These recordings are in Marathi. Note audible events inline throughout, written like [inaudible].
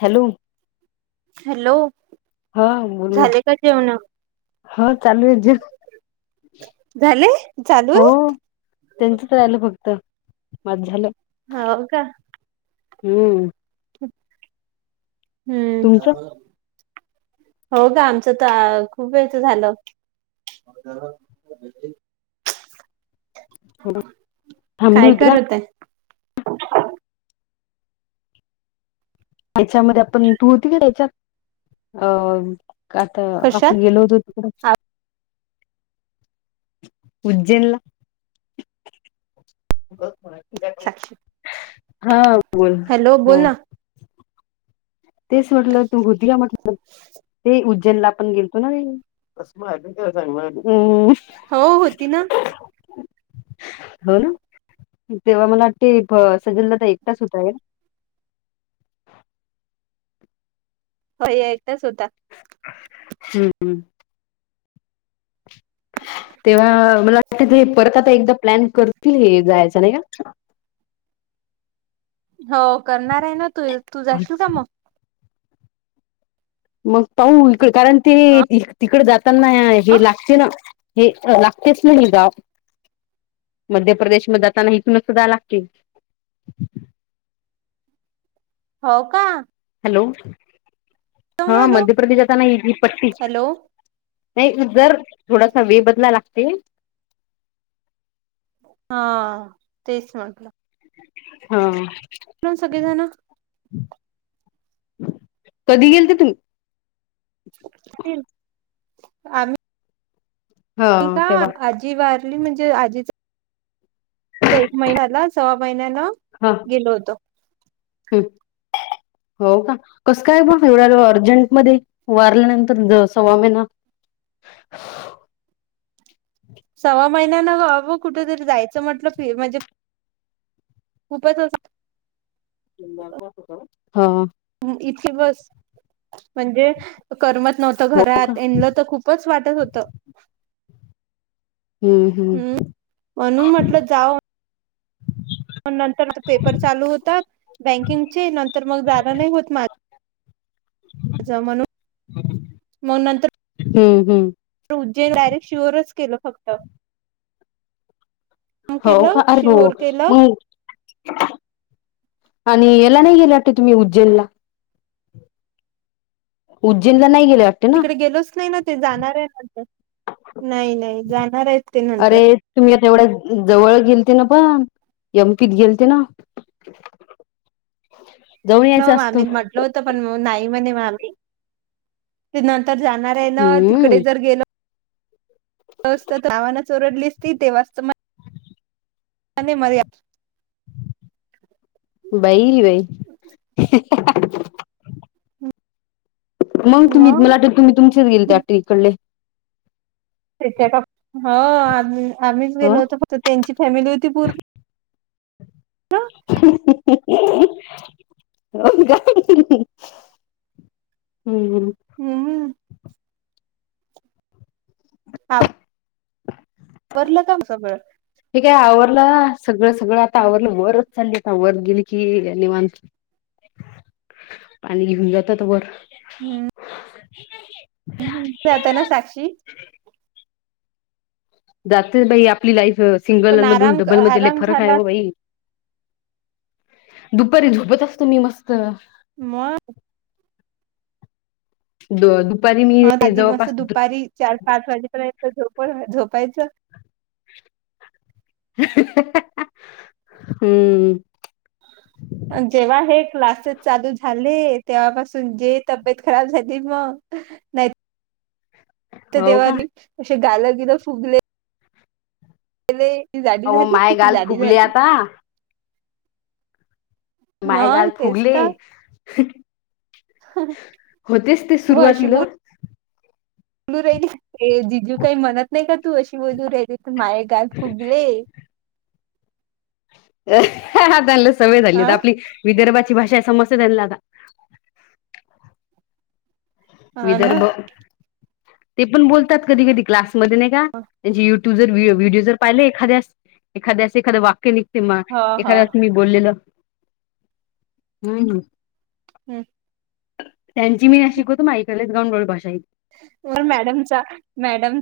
हॅलो हॅलो हा झाले का जेवण हो चालू आहे जे झाले चालू त्यांच तर राहिलं फक्त मज झालं ह हो का हम्म तुमचं हम्म हो का आमचं तर खूप वेळच झालं हो थांबली काय होती का करत आहे हच्यामध्ये आपण तूती ग याच्यात अ आता कशात? आपण गेलो होतो तिकडं उज्जैनला साक्षी हा बोल हॅलो हा बोल ना. तेच म्हटलं तुम गुदिया म्हटलं ते उज्जैनला पण गेलतो नाांग हो होती ना हो ना तेव्हा मला वाटते सजनला तर एकटाच होता आहे हो एकटच होता हम्मम् तेव्हा मला वाटत परत आता एकदा प्लॅन करतील हे जायच नाही का हो करणार आहे ना तू तू जाशील का मग मग पाहू इकड कारण ते अ तिकड जाताना हे लागते ना हे लागतेच नाही गाव मध्य प्रदेश मध्ये आताना ह तुून स दा लागतील हो का हॅलो जाऊन हा आलो मध्य प्रदेश आात नाहीी पट्टी हॅलो नाही जर थोडासा वे बदला लागते हा तेच म्हटलं हा प सगळेजण कधी गेलते तुम्ही आम्ही हा का तेव्हा आजी वारली म्हणजे आजीच एक महिन्याला सव्वा महिन्याला गेलो होतो हम् हो का कसं काय पण एव्हढ्या अर्जंटमध्येध्ये वारल्यानंतर सव्वा महिना [inaudible] सव्वा महिन्यान ह कुठेतरी जायचं म्हटलं फि म्हणजे खूपच अस हा इथे बस म्हणजे करमत नव्हतं हो घरात येनल तर खूप च वाटत होतं हम्म म्हणून म्हटलं जाव पण नंतर पेपर चालू होतात बँकिंगचे नंतर मग जाण नाही होत माझ म्हणून मग नंतर हम्म हम्म उज्जन डायरेक्ट श्युअरच केलं फक्त हो का केलं अरे हो शिहोर केलं मग आणि याला नाही गेला वा तुम्ही उज्जैनला उज्जैनला नाही गेले वाटते ना गेलो नाही नाही ते नंतर अरे तुम्ही आता एवढ्या जवळ गेलते ना पण यमपीत गेलते ना [inaudible] जाऊन हो यायचं असतं मामीन म्हटलं होतं पण नाही म्हणे मा्मी ते नंतर जाणार आहे ना तिकडे हम्म जर गेलं [inaudible] आस असत तर नावानं च ओरडली असती तेव्हाच तर आणि म बाई बाई मग तुम्ही मला वाटत तुम्ही तुमचेच गेलते वाटते इकडले त्याच्या ह आ आम्हीच ह गेलो होतो फक्त त्यांची फॅमिली होती पूर्ण हो का हम्म हम् हम्म ह कररलं का म सगळं ठीकय आवरला सगळं सगळं आता आवरलं वरच चालली आता वर गेली की यांनी मान [inaudible] पाणी घेऊन जातात वर हम्म [inaudible] हम् हम जात ना साक्षी जाते बाई आपली लाईफ सिंगल पण मधून आराम डबल मध्ये लय आराम फरक आहे झाला व बाई दुपारी झोपत असतो मी मस्त मग द दुपारी हा दादी मस्त जवळपास दु- दुपारी चार पाच वाजेपर्यंत झोप झोपायचं हम्म जेव्हा हे क्लासेस चालू झाले तेव्हापासून जे तब्येत खराब झाली मग नाही हो तेव्हा का नी असे गाल गिलं फुगले ती जाडी अहो झाली माय किती गाल जाडी फुगले झाली आता मग मायगाल तेच फुगले तर होतेच ते सुरुवातीला फलू राहिली जिजू काही म्हणत नाही का तू अशी बाजू राहिली तर माये गल फुगले हा त्यांना सवय झाली हा आहे आपली विदर्भाची भाषा आहे समज त्यांना आता हा ना विदर्भ ते पण बोलतात कधी कधी क्लासमध्ये नाही का त्यांची युट्यू तू जर व्हिडिओ जर पाहि एखा्यास एखा्या एखाद वाक्य निघते ह ह एखा्या बोललेलं हम् हम् त्यांची मी ना शिकवतो मायकलच गांडोळ भाषा हो मॅडमचा मॅडम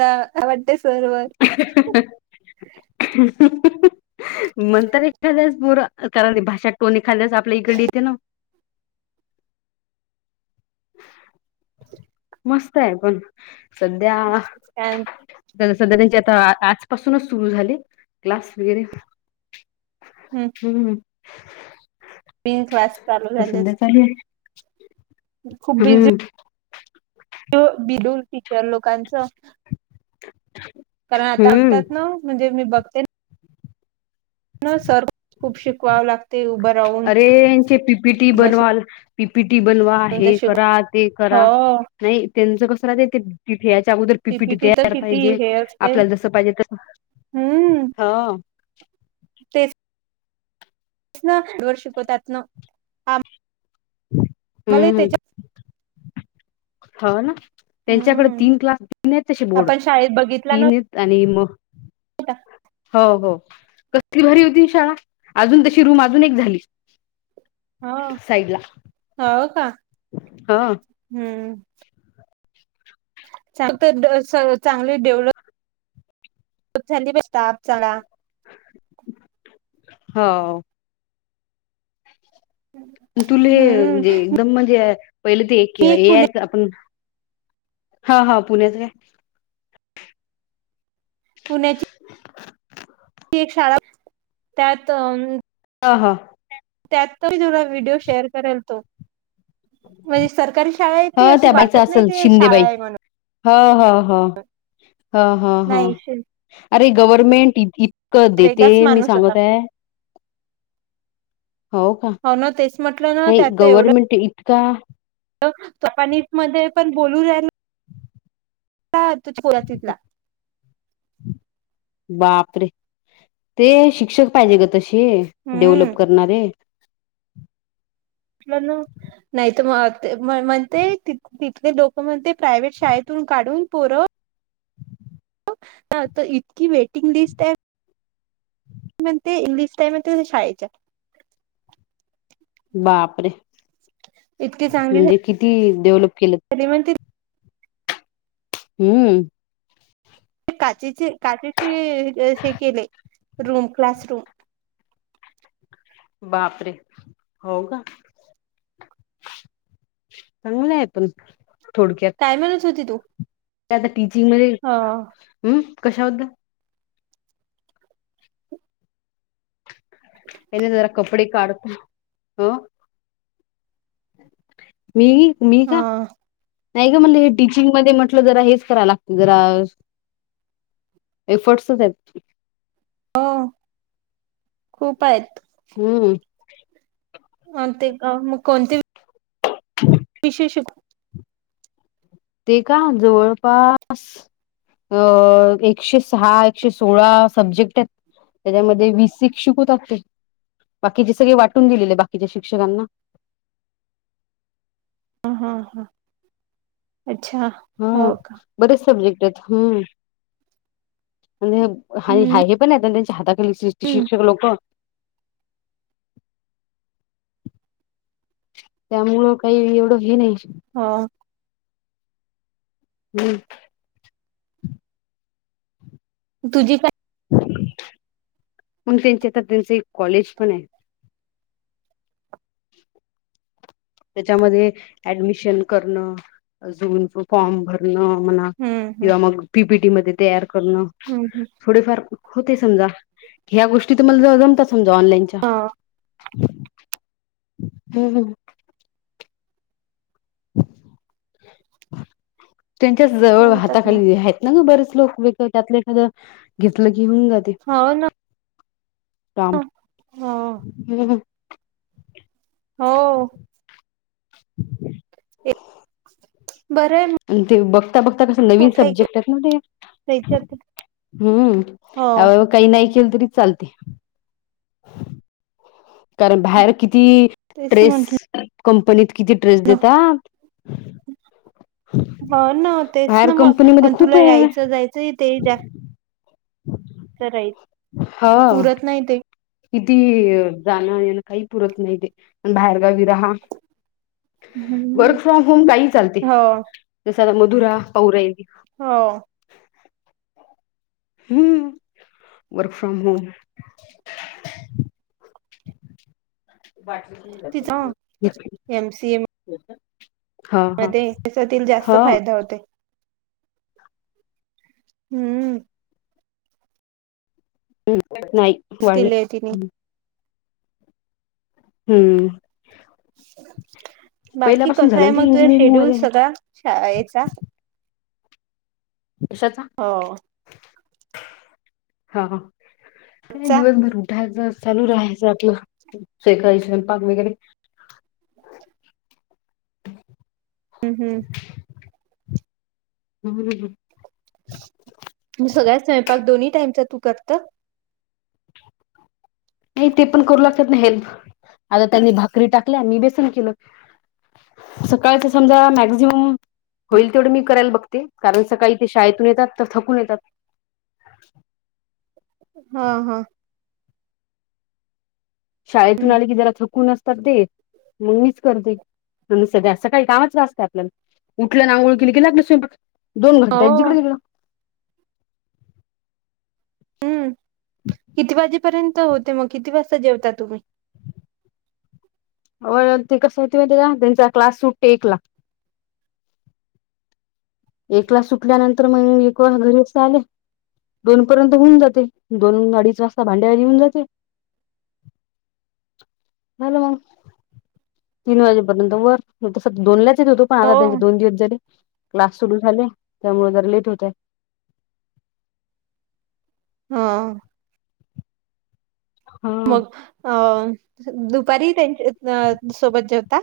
ता वाटते सरोवर मणंतर एखाद्याच बोर करा भाषात टोन एखाद्याच आपल्या इकडे येते ना. मस्त आहे पण सध्या. सध्या त्यांचे आता आजपासूनच सुरु झाले क्लास वगैरे. हम्म. हम्म. मीन क्लास चालू तर झाले सध्या असते. चालू आहे खूप बिझी. हम्म त बिडूर टिचर लोकांचं कारण आता हम्म ऐकतात ना म्हणजे मी बघते. न सर्व खूप शिकवाव लागत. अरे यांचे पीपी टी बसून बनवाल. पीपीटी बनवा तर हे शिक करा ते हो करा. नाही त्यांचं कसं राहत ते फेच्या अगोदर पी पीटी पीपीटी तर तयार किती पाहिजे हे असते आपल्याला जस पाहिजे तस हम्म ह तेच. ना ड शिकवतात ना. आम्हाला हम्म हम्म. त्याच्या हो ना त्यांच्याकडे हम्म तीन क्लास तीन आहेत ते बोर्ड आपण शाळेत बघितला न तीन आहेत. आणि म हो हो. कसली भरी होती शाळा अजून तशी रूम अजून एक झाली. हो साईडला हो का हा. हम्म. चांग तर चांगली डेव्हलप खूप थंडी बा चगा हो. हम्म तुलेजे एकदम म्हणजे पहिले ते एक मी ऐआय. पुण्या आपण हा हा पुण्याच का. पुणे. [unintelligible] ती एक शाळा त्यात अ हां हां. त्यात तुला व्हिडिओ शेअर करेल तो. म्हणजे सरकारी शाळा आहे ती ह अशी वाटत नाही त शाळा आहे म्हणून हा हा हा हा हा हा नाही शी- अरे गव्हर्मेंट. क देत वेगळाच मी माणूस होता सांगत आहे हो का. हो ना ते नाही गव्हर्नमेंट इतका. जपानी मध्ये पण बोलू राहिल त्या पोर तिथला. बापरे ते शिक्षक पाहिजे ग तसे हम्म डेव्हलप करणारे. लं ना नाहीत मग ते म्हण ते त. तिथले लोकं म्हण ते प्रायव्हेट शाळेतून काढून पोर. हो तर इतकी वेटिंग लिस्ट आहे. म्हण ते इंग्लिश टाई म्हण शाळेच्या. बापरे म्हणजे किती डेव्हलप केलं. त्या म्हण हम्म काचेचे काचेचे हे केले क्लास रूम. बापरे होका. चांगल आहे पण. काय म्हणत होती तू थोडक्यात आता टीचिंग मधे ह कशा होत. ह् न जरा कपडी काढत मीघ मीघ ह नाही का म्हटलं हे टीचिंग मध्ये म्हटलं जरा हेच करावला लागत जरा एफर्टस तर द हो खूप आहेत हम्म ते का मग कोणती? ह् विशेष ते का जवळपास अ एकशे सहा एकशे सोळा सब्जेक्ट आहेत त्याच्यामध्ये वीस शिक्षक होतातते बाकीचे सगळे वाटून दिलेले बाकीच्या शिक्षकांना हां हां हां अच्छा हम हो का बरेच सब्जेक्ट आहेत हम् म्हणजेा हम्म हे पण आहेत त्यांच्या हाताखाली. त्यामुळं काही एवढं हे नाही हा हम् तुझी काय म त्यांचे आता त्यांच एक कॉलेज पण आहे. त्याच्यामध्ये ऍडमिशन करणं ज फॉर्म भरणं म्हणा हम्म हम्म किंवा मग पीपीटी मध्ये तयार करणं. हम्म हम् थो फार होते समजा ह्या गोष्टी तुम्हाला ज जमता समजा ऑनलाईनच्या ह हम्म हम् त्यांच्याच जवळ जमतात मग हाताखाली आहेत ना ग बरेच लोक वे त्यातले एखादं घेतलं कि होऊन ग ते हो काम ना हो हो हगग बर आहे म तेजश बघता बघता नवीन सबजेक्ट ना ते् त्याच्यात हो काही नाही केलं तरी चालते कारण बाहेर किती तेच ट्रेस म्हंटलं कंपनीत किती टड्रेस देतात ह ना तेच बाहेर ना मग कंपनीमध्ये खूप तुला आहे यायचं जायचं ते द्या [unintelligible] सकाळी हा पुरत नाही ते. किती जाणं येणं काही पुरत नाही ते पण बाहेरगावी राहा. हम्म वर्क फ्रॉम होम काही चालते हो जस आता मधुरा पाहू राहिले. हो. हम्म! Work from home. [inaudible] तिच एमसीए [unintelligible] हा मध्ये त्याच्या जास्त हा फायदा होते. हम्म! हम्! नाही वा केले आहे तिने हम्म! बाकी पहिल्यापासून कस झालं आहे ना ते मग तुझ्या इंजिनिअरिंग शेड्यूल मध्ये सगळा शाळेचा? कश्याचा? हो हां हा चा दिवसभर चालू राहायच आपलं सकाळी स्वयंपाक वगैरे. हम् हम् हम्म मग सगळ्या स्वयंपाक दोन्ही टाईमचा तू करता? नाही ते पण करू लागतात ना हेल्प आता त्यांनी भाकरी टाकल्या मी बेसन केलं. सकाळच समजा मॅक्झिमम होईल तेवढं मी करायला बघते कारण सकाळी ते शाळेतून येतात तर थकून येतात. हा, हां. शाळेतून आले की जरा थकून असतात ते म्हणून मीच करते. सध्या सकाळी कामच जास्त आहे आपल्याला उठलं अन आंगोळं केल की लागलाच स्वयंपाक दोन घंटे हो आहेत जिकडे तिकडे हम्म किती वाजेपर्यंत होते मग किती वाजता जेवता तुम्ही? व्हय ते कसं होते माहितेय का त्यांचा क्लास सुटतो एकला. एकला सुटल्यानंतर मग एक घरी अस आले. दोन पर्यंत होऊन जाते दोन अडीच वाजता भांड्यावली येऊन जाते. हॅलो तीन वाजेपर्यंत वर तस दोनलाच होतो पण आता त्यांचे हो. दोन दिवस झाले. क्लास सुरू झाले त्यामुळे जर लेट होतय. हां. हा मग अ दुपारी त्यांच्या सोबत जेवता?